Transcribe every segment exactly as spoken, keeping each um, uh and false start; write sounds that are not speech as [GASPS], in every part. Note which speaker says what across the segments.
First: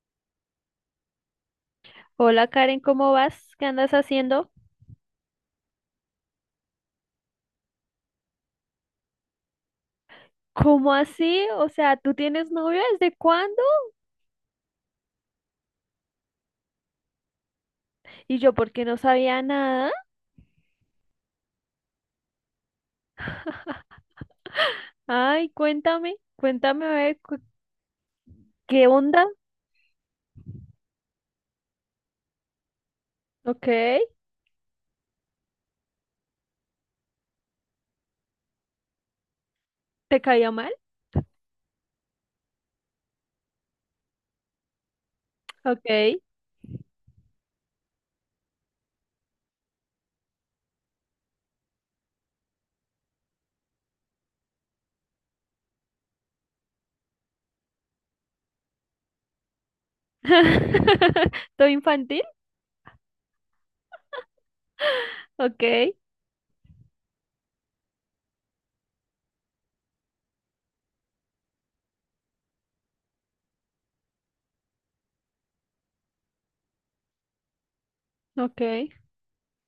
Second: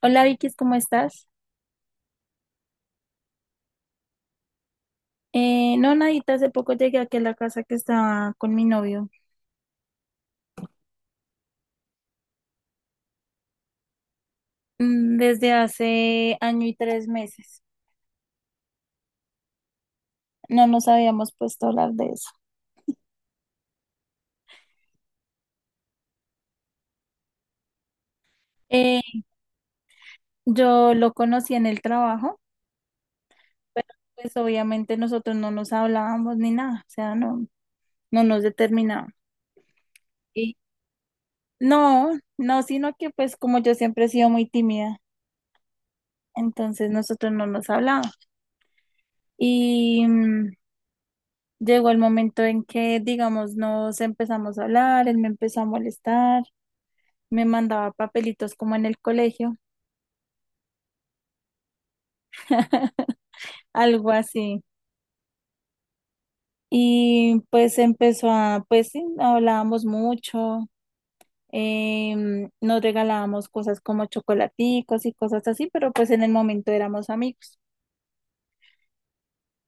Speaker 1: Hola Vicky, ¿cómo estás?
Speaker 2: Hola Karen, ¿cómo vas? ¿Qué andas haciendo?
Speaker 1: Eh, no, nadita, hace poco llegué aquí a la casa que estaba con mi novio,
Speaker 2: ¿Cómo así? O sea, ¿tú tienes novio desde cuándo?
Speaker 1: mm, desde hace año y tres meses.
Speaker 2: Y yo, ¿por qué no sabía nada?
Speaker 1: No nos habíamos puesto a hablar de eso.
Speaker 2: Ay, cuéntame, cuéntame a ver cu- qué
Speaker 1: Eh,
Speaker 2: onda.
Speaker 1: yo lo conocí en el trabajo,
Speaker 2: Ok,
Speaker 1: pero pues obviamente nosotros no nos hablábamos ni nada, o sea, no, no nos determinábamos.
Speaker 2: ¿te caía
Speaker 1: Y
Speaker 2: mal?
Speaker 1: no, no, sino que pues como yo siempre he sido muy tímida,
Speaker 2: Ok.
Speaker 1: entonces nosotros no nos hablábamos. Y mm, llegó el momento en que, digamos, nos empezamos a hablar, él me empezó a molestar, me mandaba papelitos como en el colegio,
Speaker 2: [LAUGHS] ¿Todo infantil?
Speaker 1: algo así.
Speaker 2: Ok,
Speaker 1: Y pues empezó a, pues sí, hablábamos mucho, em, nos regalábamos cosas como chocolaticos y cosas así, pero pues en el momento éramos amigos.
Speaker 2: ok.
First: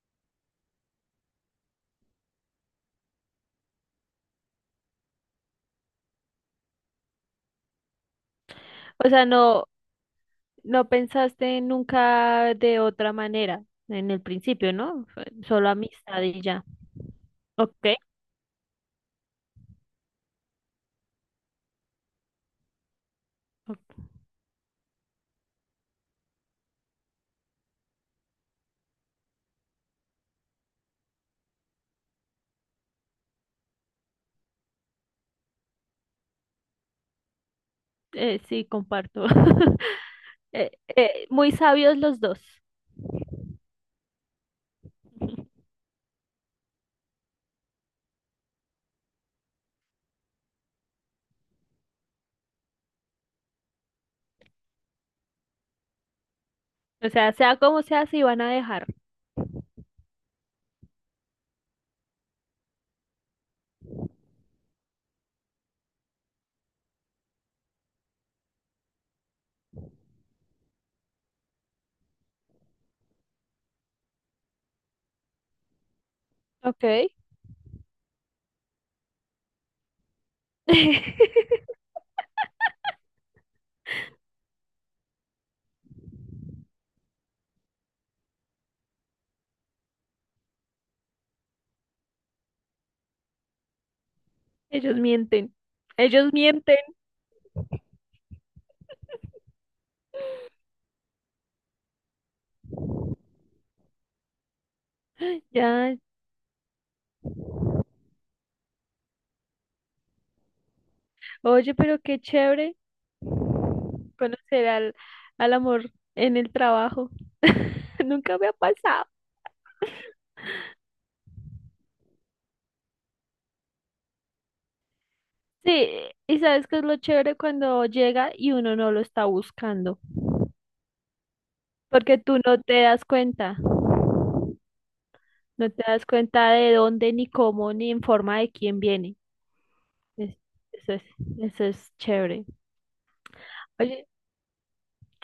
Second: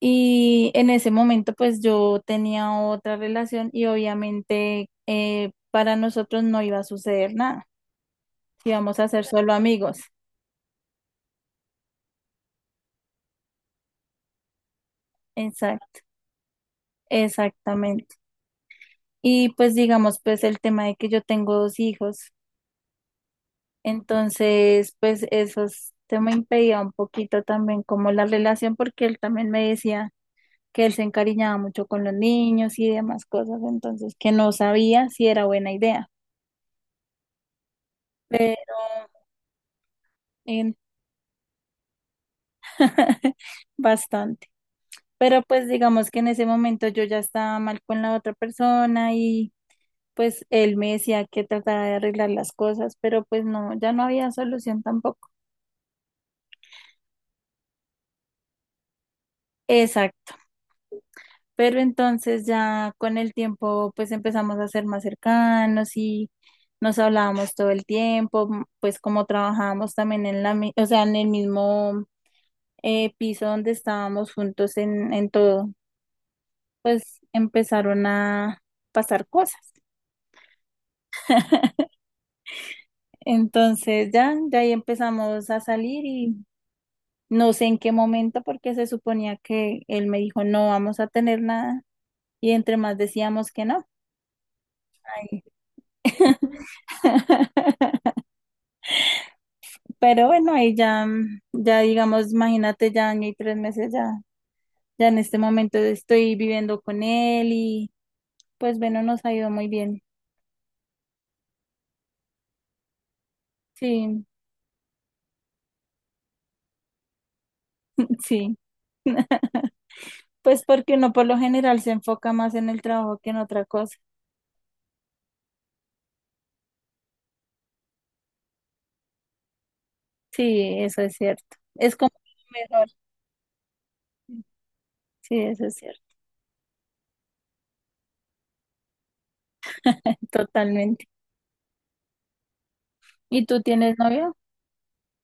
Speaker 1: Y en ese momento pues yo tenía otra relación y obviamente eh, para nosotros no iba a suceder nada, íbamos a
Speaker 2: O sea,
Speaker 1: ser solo
Speaker 2: no,
Speaker 1: amigos.
Speaker 2: no pensaste nunca de otra manera en el principio, ¿no? Fue solo amistad y ya. Ok,
Speaker 1: Exactamente. Y pues digamos, pues el tema de que yo tengo dos hijos,
Speaker 2: ok,
Speaker 1: entonces pues eso es- se me impedía un poquito también como la relación porque él también me decía que él se encariñaba mucho con los niños y demás cosas, entonces que no sabía si era buena idea.
Speaker 2: eh, sí,
Speaker 1: Pero,
Speaker 2: comparto. [LAUGHS] Eh,
Speaker 1: en-
Speaker 2: eh, Muy sabios los dos.
Speaker 1: [LAUGHS] bastante. Pero pues
Speaker 2: [LAUGHS]
Speaker 1: digamos que en ese momento yo ya estaba mal con la otra persona y pues él me decía que trataba de arreglar las cosas, pero pues no, ya no había solución tampoco.
Speaker 2: O sea, sea como sea, si van a dejar.
Speaker 1: Exacto, pero entonces ya con el tiempo pues empezamos a ser más cercanos y nos hablábamos todo el tiempo, m- pues como trabajábamos también en la, mi- o sea, en el mismo eh, piso donde estábamos juntos en, en todo,
Speaker 2: Ok.
Speaker 1: pues empezaron a pasar cosas.
Speaker 2: [LAUGHS]
Speaker 1: Entonces ya, ya ahí empezamos a salir y no sé en qué momento porque se suponía que él me dijo no vamos a tener nada y entre más decíamos que no.
Speaker 2: Ellos
Speaker 1: Ay.
Speaker 2: mienten. Ellos mienten.
Speaker 1: Pero bueno, ahí ya, mm, ya digamos, imagínate, ya año y tres meses, ya, ya en este
Speaker 2: [GASPS]
Speaker 1: momento
Speaker 2: Ya.
Speaker 1: estoy viviendo con él y pues bueno, nos ha ido muy bien.
Speaker 2: Oye, pero qué chévere
Speaker 1: Sí,
Speaker 2: conocer al, al amor en el trabajo. [LAUGHS]
Speaker 1: [LAUGHS]
Speaker 2: Nunca me ha
Speaker 1: sí.
Speaker 2: pasado.
Speaker 1: Pues porque uno por lo general se enfoca más en el trabajo que en otra cosa.
Speaker 2: Sí, y sabes que es lo chévere cuando llega y uno no lo está buscando,
Speaker 1: Sí, eso es cierto. Es como
Speaker 2: porque tú no
Speaker 1: lo
Speaker 2: te
Speaker 1: mejor.
Speaker 2: das cuenta,
Speaker 1: Sí, eso
Speaker 2: no
Speaker 1: es
Speaker 2: te
Speaker 1: cierto,
Speaker 2: das cuenta de dónde, ni cómo, ni en forma de quién viene. Es- Eso es,
Speaker 1: totalmente.
Speaker 2: eso es chévere.
Speaker 1: ¿Y tú tienes
Speaker 2: Oye,
Speaker 1: novio?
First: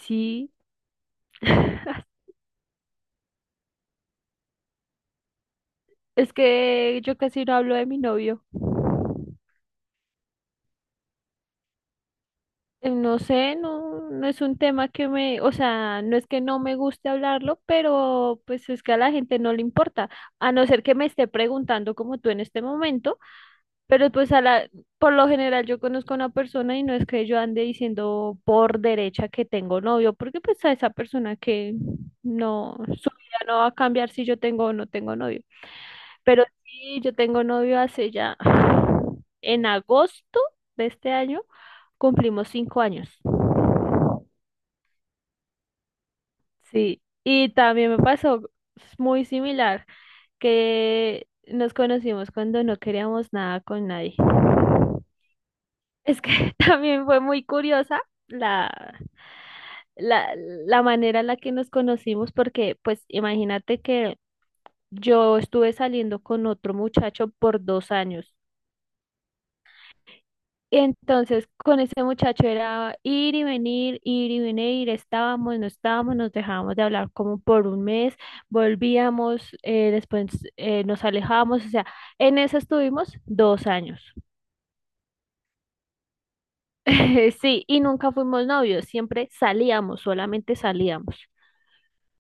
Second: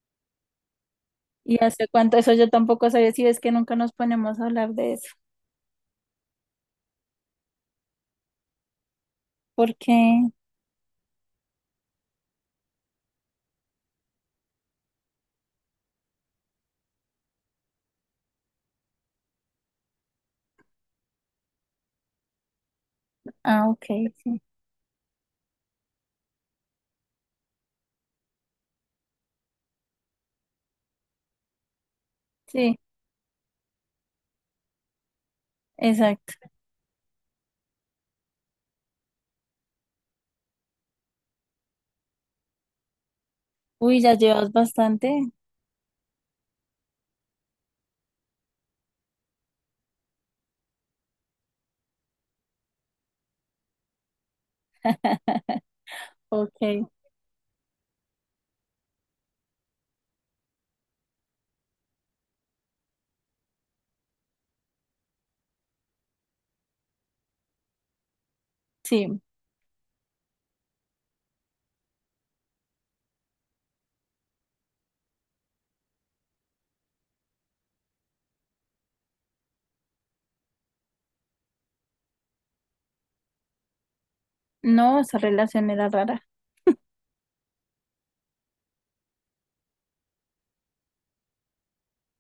Speaker 2: sí,
Speaker 1: ¿Y
Speaker 2: [LAUGHS]
Speaker 1: hace cuánto? Eso yo tampoco sabía, si ves que nunca nos ponemos a hablar de eso.
Speaker 2: es que yo casi no hablo de mi novio.
Speaker 1: ¿Por qué?
Speaker 2: Eh, No sé, no, no es un tema que me, o sea, no es que no me guste hablarlo, pero pues es que a la gente no le importa, a no ser que me esté preguntando como tú en este momento.
Speaker 1: Ah, ok,
Speaker 2: Pero pues
Speaker 1: sí.
Speaker 2: a la, por lo general yo conozco a una persona y no es que yo ande diciendo por derecha que tengo novio, porque pues a esa persona que no,
Speaker 1: Sí,
Speaker 2: su vida no va a cambiar si yo tengo o no tengo novio.
Speaker 1: exacto.
Speaker 2: Pero sí, yo tengo novio hace ya, en agosto de este año, cumplimos cinco años.
Speaker 1: Uy, ya llevas bastante.
Speaker 2: Sí, y también me pasó muy similar, que nos conocimos cuando no queríamos nada con nadie.
Speaker 1: [LAUGHS]
Speaker 2: Es que [LAUGHS]
Speaker 1: Ok,
Speaker 2: también fue muy curiosa la, la, la manera en la que nos conocimos, porque pues imagínate que yo estuve saliendo con otro muchacho por dos años.
Speaker 1: sí.
Speaker 2: Y entonces con ese muchacho era ir y venir, ir y venir, estábamos, no estábamos, nos dejábamos de hablar como por un mes, volvíamos, eh, después eh, nos alejábamos, o sea, en eso estuvimos dos años.
Speaker 1: No, esa relación era rara.
Speaker 2: [LAUGHS] Sí, y nunca fuimos novios, siempre salíamos, solamente salíamos.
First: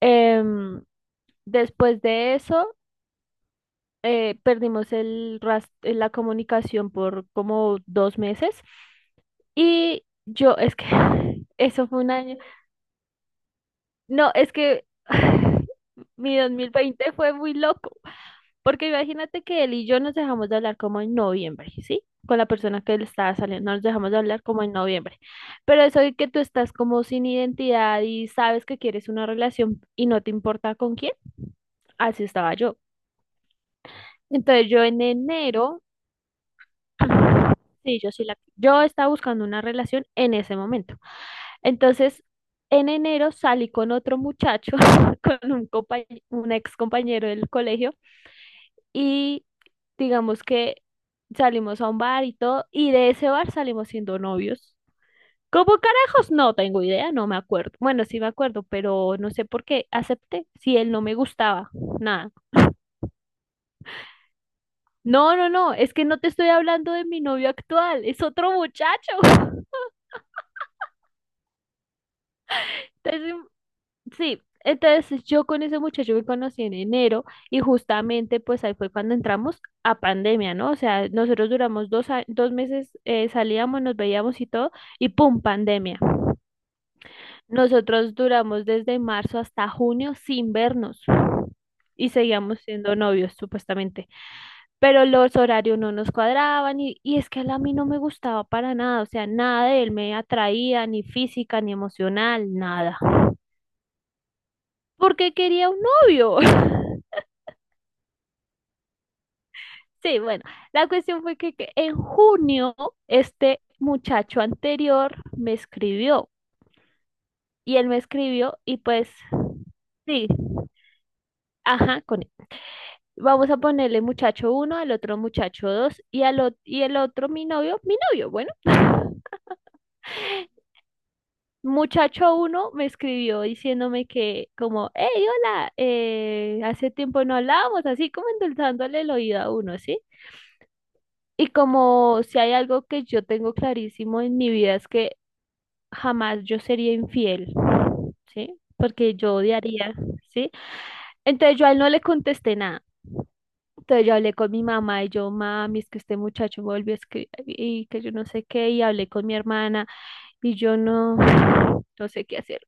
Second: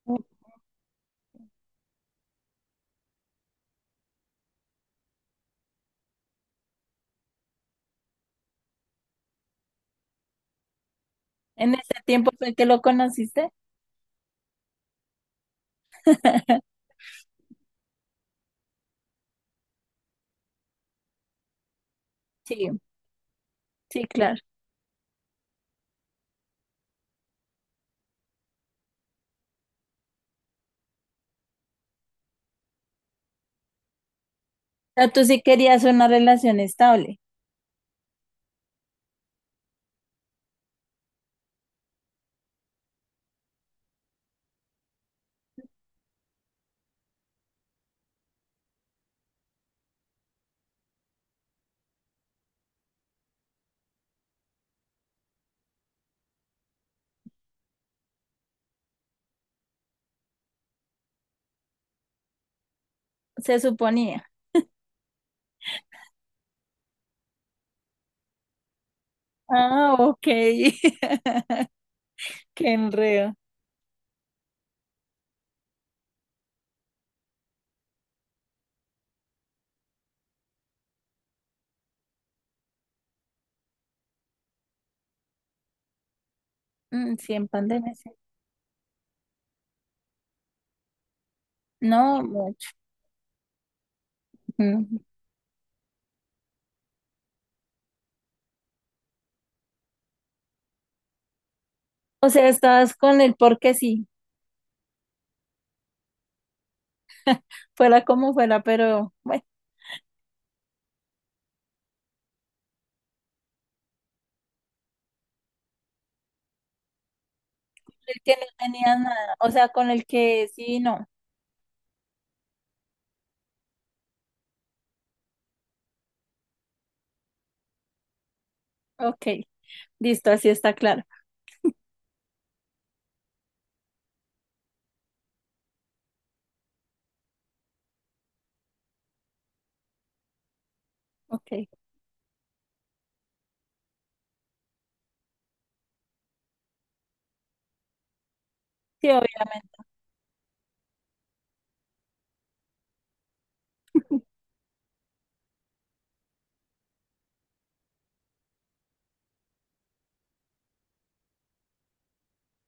Speaker 2: Em, Después de eso, eh, perdimos el ras- eh, la comunicación por como dos meses y yo, es que [LAUGHS] [SIGHS]
Speaker 1: En
Speaker 2: eso
Speaker 1: ese
Speaker 2: fue un
Speaker 1: tiempo
Speaker 2: año,
Speaker 1: fue que lo conociste.
Speaker 2: no, es que [LAUGHS] [SIGHS] mi
Speaker 1: [LAUGHS]
Speaker 2: dos mil veinte fue muy loco, porque imagínate que él y yo nos dejamos de hablar como en noviembre, ¿sí? Con la
Speaker 1: Sí,
Speaker 2: persona que él estaba saliendo, nos
Speaker 1: sí,
Speaker 2: dejamos de
Speaker 1: claro.
Speaker 2: hablar como en noviembre, pero eso de que tú estás como sin identidad y sabes que quieres una relación y no te importa con quién, así estaba yo. Entonces yo
Speaker 1: O
Speaker 2: en
Speaker 1: sea, tú sí
Speaker 2: enero
Speaker 1: querías una relación estable,
Speaker 2: sí, yo sí la... Yo estaba buscando una relación en ese momento. Entonces, en enero salí con otro muchacho, [LAUGHS] con un compañ- un ex compañero del colegio, y digamos que salimos a un bar y todo, y de ese bar salimos siendo novios. ¿Cómo carajos? No tengo idea, no me acuerdo. Bueno, sí me acuerdo, pero no sé por qué acepté, si él no me gustaba, nada.
Speaker 1: se suponía.
Speaker 2: No, no, no, es que no te estoy hablando de mi novio actual, es otro muchacho. [LAUGHS]
Speaker 1: Ah, ok. [LAUGHS] Qué
Speaker 2: Entonces
Speaker 1: enredo.
Speaker 2: sí, entonces yo con ese muchacho me conocí en enero y justamente pues ahí fue cuando entramos a pandemia, ¿no? O sea, nosotros duramos dos, a- dos meses, eh, salíamos, nos veíamos y todo, y ¡pum! Pandemia.
Speaker 1: Mm, sí, en pandemia, sí.
Speaker 2: Nosotros duramos desde marzo hasta junio sin vernos y
Speaker 1: No,
Speaker 2: seguíamos
Speaker 1: mucho.
Speaker 2: siendo novios supuestamente,
Speaker 1: Mm.
Speaker 2: pero los horarios no nos cuadraban y, y es que él a mí no me gustaba para nada, o sea, nada de él me atraía, ni física, ni
Speaker 1: O sea,
Speaker 2: emocional,
Speaker 1: estabas
Speaker 2: nada.
Speaker 1: con él porque sí,
Speaker 2: Porque quería un novio. [LAUGHS]
Speaker 1: fuera como fuera, pero bueno,
Speaker 2: Sí, bueno, la cuestión fue que, que en junio este muchacho anterior me escribió y él me
Speaker 1: el que no
Speaker 2: escribió y
Speaker 1: tenía
Speaker 2: pues
Speaker 1: nada, o sea, con el
Speaker 2: sí,
Speaker 1: que sí, no.
Speaker 2: ajá, con él. Vamos a ponerle muchacho uno, al otro muchacho dos y al ot- y el otro mi novio, mi novio, bueno,
Speaker 1: Ok, listo, así está claro.
Speaker 2: muchacho uno me escribió diciéndome que como, hey, hola, eh, hace tiempo no hablábamos, así como endulzándole el oído a uno, ¿sí? Y
Speaker 1: Ok.
Speaker 2: como si hay algo que yo tengo clarísimo en mi vida es que jamás yo sería infiel, ¿sí?
Speaker 1: Sí,
Speaker 2: Porque yo
Speaker 1: obviamente.
Speaker 2: odiaría, ¿sí? Entonces yo a él no le contesté nada. Entonces yo hablé con mi mamá y yo, mami, es que este muchacho me volvió a escribir y que yo no sé qué, y hablé con mi hermana y yo no, no sé qué hacer.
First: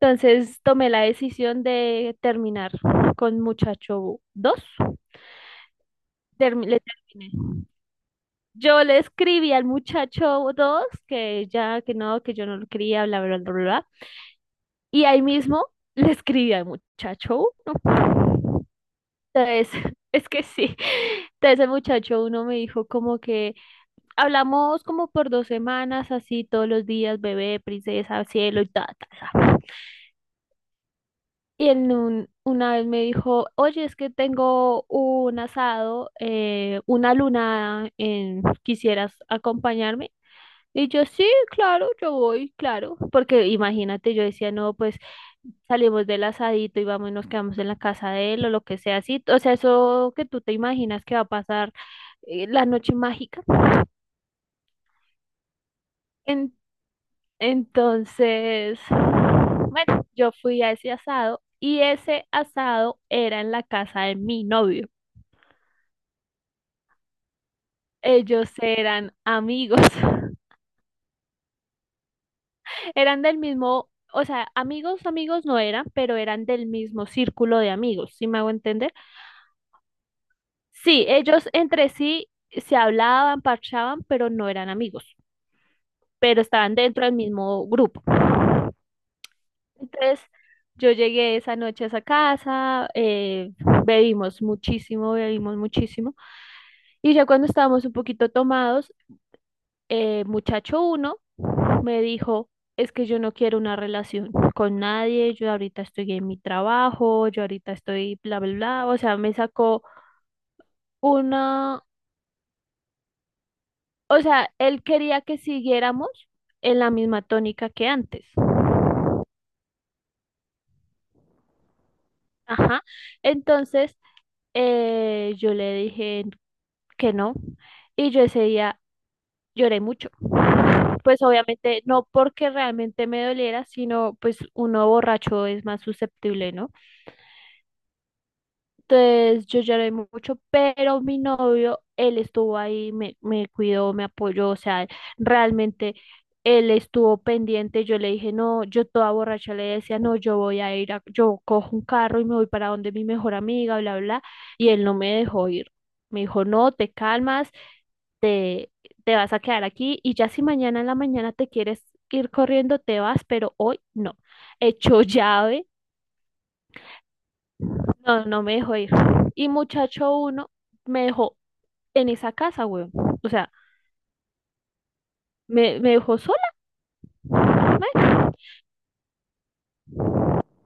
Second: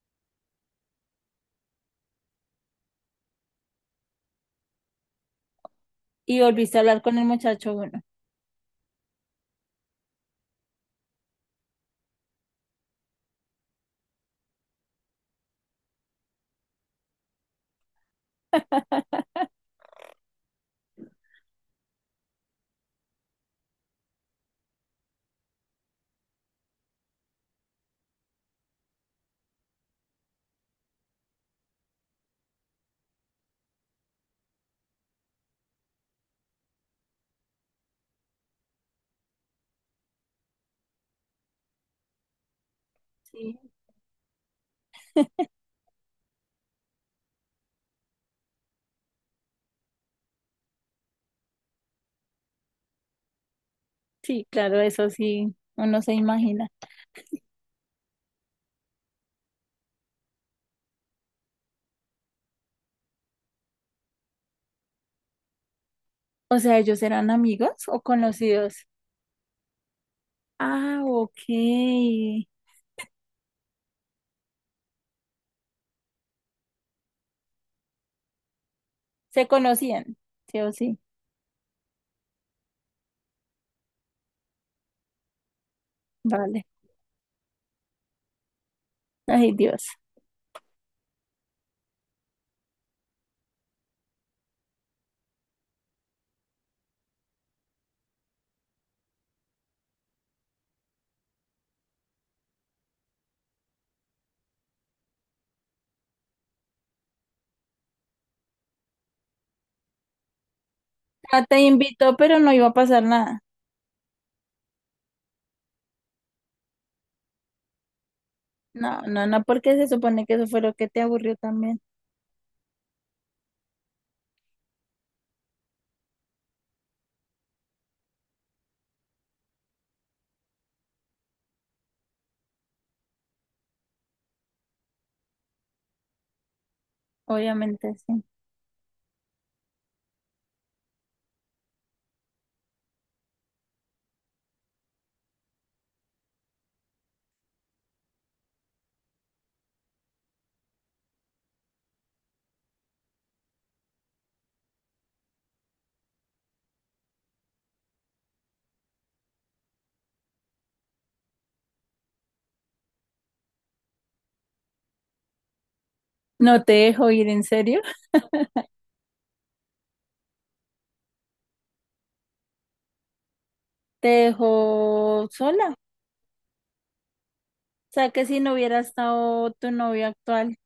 Speaker 2: Entonces tomé la decisión de terminar con muchacho dos.
Speaker 1: Y
Speaker 2: Termi-
Speaker 1: volviste
Speaker 2: le
Speaker 1: a hablar con el
Speaker 2: terminé.
Speaker 1: muchacho, bueno.
Speaker 2: Yo le escribí al muchacho dos que ya, que no, que yo no lo quería, bla, bla, bla, bla. Y ahí mismo le escribí al muchacho. "Uh, Entonces, [LAUGHS] es que sí. Entonces el muchacho uno me dijo como que hablamos como por dos semanas, así todos los días, bebé, princesa, cielo y ta, ta, ta. Y en un- una vez me dijo, oye, es que tengo un asado, eh, una luna, en, ¿quisieras acompañarme? Y yo, sí, claro, yo voy, claro, porque
Speaker 1: Sí,
Speaker 2: imagínate, yo decía, no, pues salimos del asadito y vamos y nos quedamos en la casa de él o lo que sea así. O sea, eso que tú te imaginas que va a pasar eh, la noche mágica.
Speaker 1: sí, claro, eso sí, uno se
Speaker 2: En-
Speaker 1: imagina.
Speaker 2: entonces, bueno, yo fui a ese asado y ese asado era en la casa de mi novio.
Speaker 1: O sea, ¿ellos eran amigos o
Speaker 2: Ellos
Speaker 1: conocidos?
Speaker 2: eran amigos, [LAUGHS]
Speaker 1: Ah, ok.
Speaker 2: eran del mismo, o sea, amigos, amigos no eran, pero eran del mismo círculo de amigos, ¿sí me hago entender?
Speaker 1: Se conocían, sí o sí.
Speaker 2: Sí, ellos entre sí se hablaban, parchaban, pero no eran amigos. Pero
Speaker 1: Vale.
Speaker 2: estaban dentro del mismo grupo.
Speaker 1: Ay, Dios.
Speaker 2: Entonces, yo llegué esa noche a esa casa, eh, bebimos muchísimo, bebimos muchísimo. Y ya cuando estábamos un poquito tomados, eh, muchacho uno me dijo, es que yo no quiero una relación con nadie, yo ahorita estoy en mi trabajo, yo ahorita estoy bla, bla, bla. O sea, me sacó
Speaker 1: Ah, te
Speaker 2: una,
Speaker 1: invitó, pero no iba a pasar nada.
Speaker 2: o sea, él quería que siguiéramos en la misma tónica que antes.
Speaker 1: No, no, no, porque se supone que eso fue lo que te aburrió también.
Speaker 2: Ajá. Entonces, Eh, yo le dije que no y yo ese día lloré mucho. Pues obviamente no porque realmente me doliera, sino pues uno borracho es más susceptible, ¿no?
Speaker 1: Obviamente, sí.
Speaker 2: Entonces yo lloré mucho, pero mi novio, él estuvo ahí, me, me cuidó, me apoyó, o sea, realmente él estuvo pendiente. Yo le dije, no, yo toda borracha le decía, no, yo voy a ir, a- yo cojo un carro y me voy para donde mi mejor amiga, bla, bla, y él no me dejó ir. Me dijo, no, te calmas, te, te vas a quedar aquí y ya si mañana en la mañana te quieres ir corriendo, te vas, pero hoy no. Echó [LAUGHS] llave
Speaker 1: No te dejó ir, ¿en serio?
Speaker 2: no, no me dejó ir. Y muchacho uno me dejó en esa casa, weón. O sea,
Speaker 1: Te dejó sola. O
Speaker 2: me, me dejó sola.
Speaker 1: sea, que
Speaker 2: Marica.
Speaker 1: si no hubiera estado tu novio actual,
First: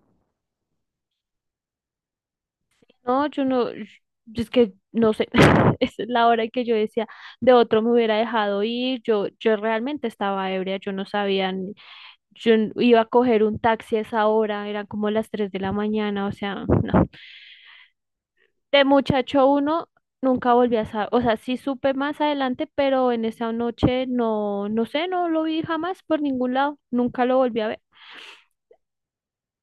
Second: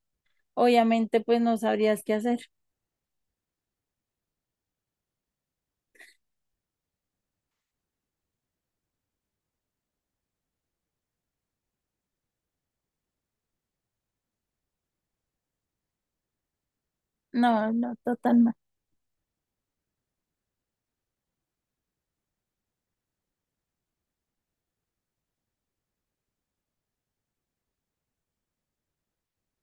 Speaker 1: obviamente, pues no sabrías qué hacer.
Speaker 2: No, yo no, yo- es que no sé. [LAUGHS] Esa es la hora en que yo decía, de otro me hubiera dejado ir. Yo, yo realmente estaba ebria, yo no sabía, ni- yo n- iba a coger un taxi a esa hora, eran como las tres de la mañana, o sea, no.
Speaker 1: No, no, totalmente.
Speaker 2: De muchacho uno nunca volví a saber, o sea, sí supe más adelante, pero en esa noche no, no sé, no lo vi jamás por ningún lado, nunca lo volví a ver.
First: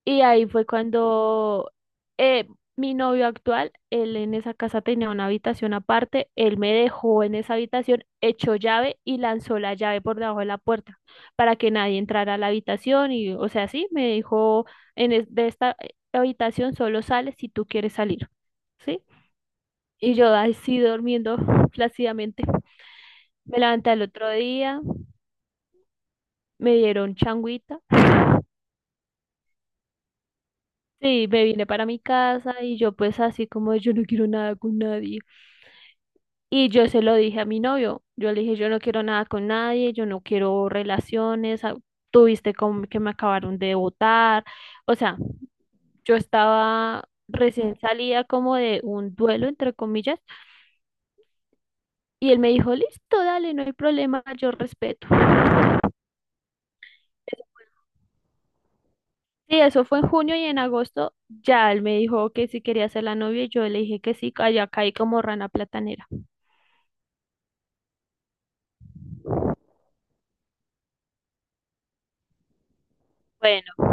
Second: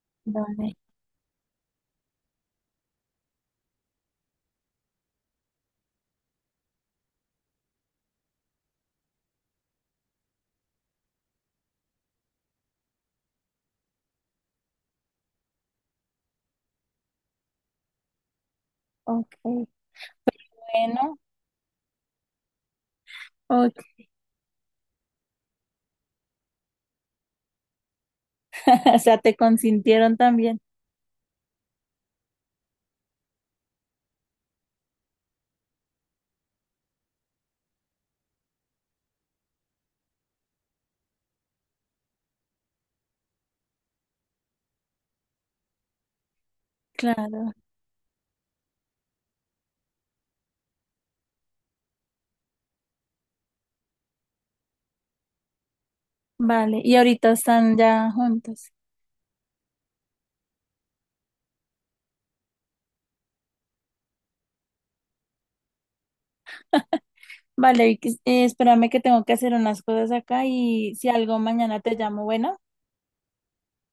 Speaker 2: Y ahí fue
Speaker 1: Vale,
Speaker 2: cuando eh, mi novio actual, él en esa casa tenía una habitación aparte, él me dejó en esa habitación, echó llave y lanzó la llave por debajo de la puerta para que nadie entrara a la habitación y, o sea, sí, me dijo, en es- de esta eh, habitación solo sales si tú quieres salir. ¿Sí?
Speaker 1: ok.
Speaker 2: Y yo así
Speaker 1: Bueno,
Speaker 2: durmiendo [LAUGHS] plácidamente. Me
Speaker 1: ok.
Speaker 2: levanté al otro día, me dieron changuita.
Speaker 1: [LAUGHS] O sea, te consintieron también.
Speaker 2: Sí, me vine para mi casa y yo pues así como yo no quiero nada con nadie. Y yo se lo dije a mi novio. Yo le dije, yo no quiero nada con nadie, yo no quiero relaciones. Ah, tuviste como que me acabaron de botar. O sea, yo estaba
Speaker 1: Claro.
Speaker 2: recién salida como de un duelo, entre comillas. Y él me dijo, listo, dale, no hay problema, yo respeto.
Speaker 1: Vale, y ahorita están ya juntos.
Speaker 2: Sí, eso fue en junio y en agosto ya él me dijo que si quería ser la novia y yo le dije que sí, allá caí como rana platanera.
Speaker 1: Vale, Vicky, eh, espérame que tengo que hacer unas cosas acá y si algo mañana te llamo, bueno.
Speaker 2: Bueno,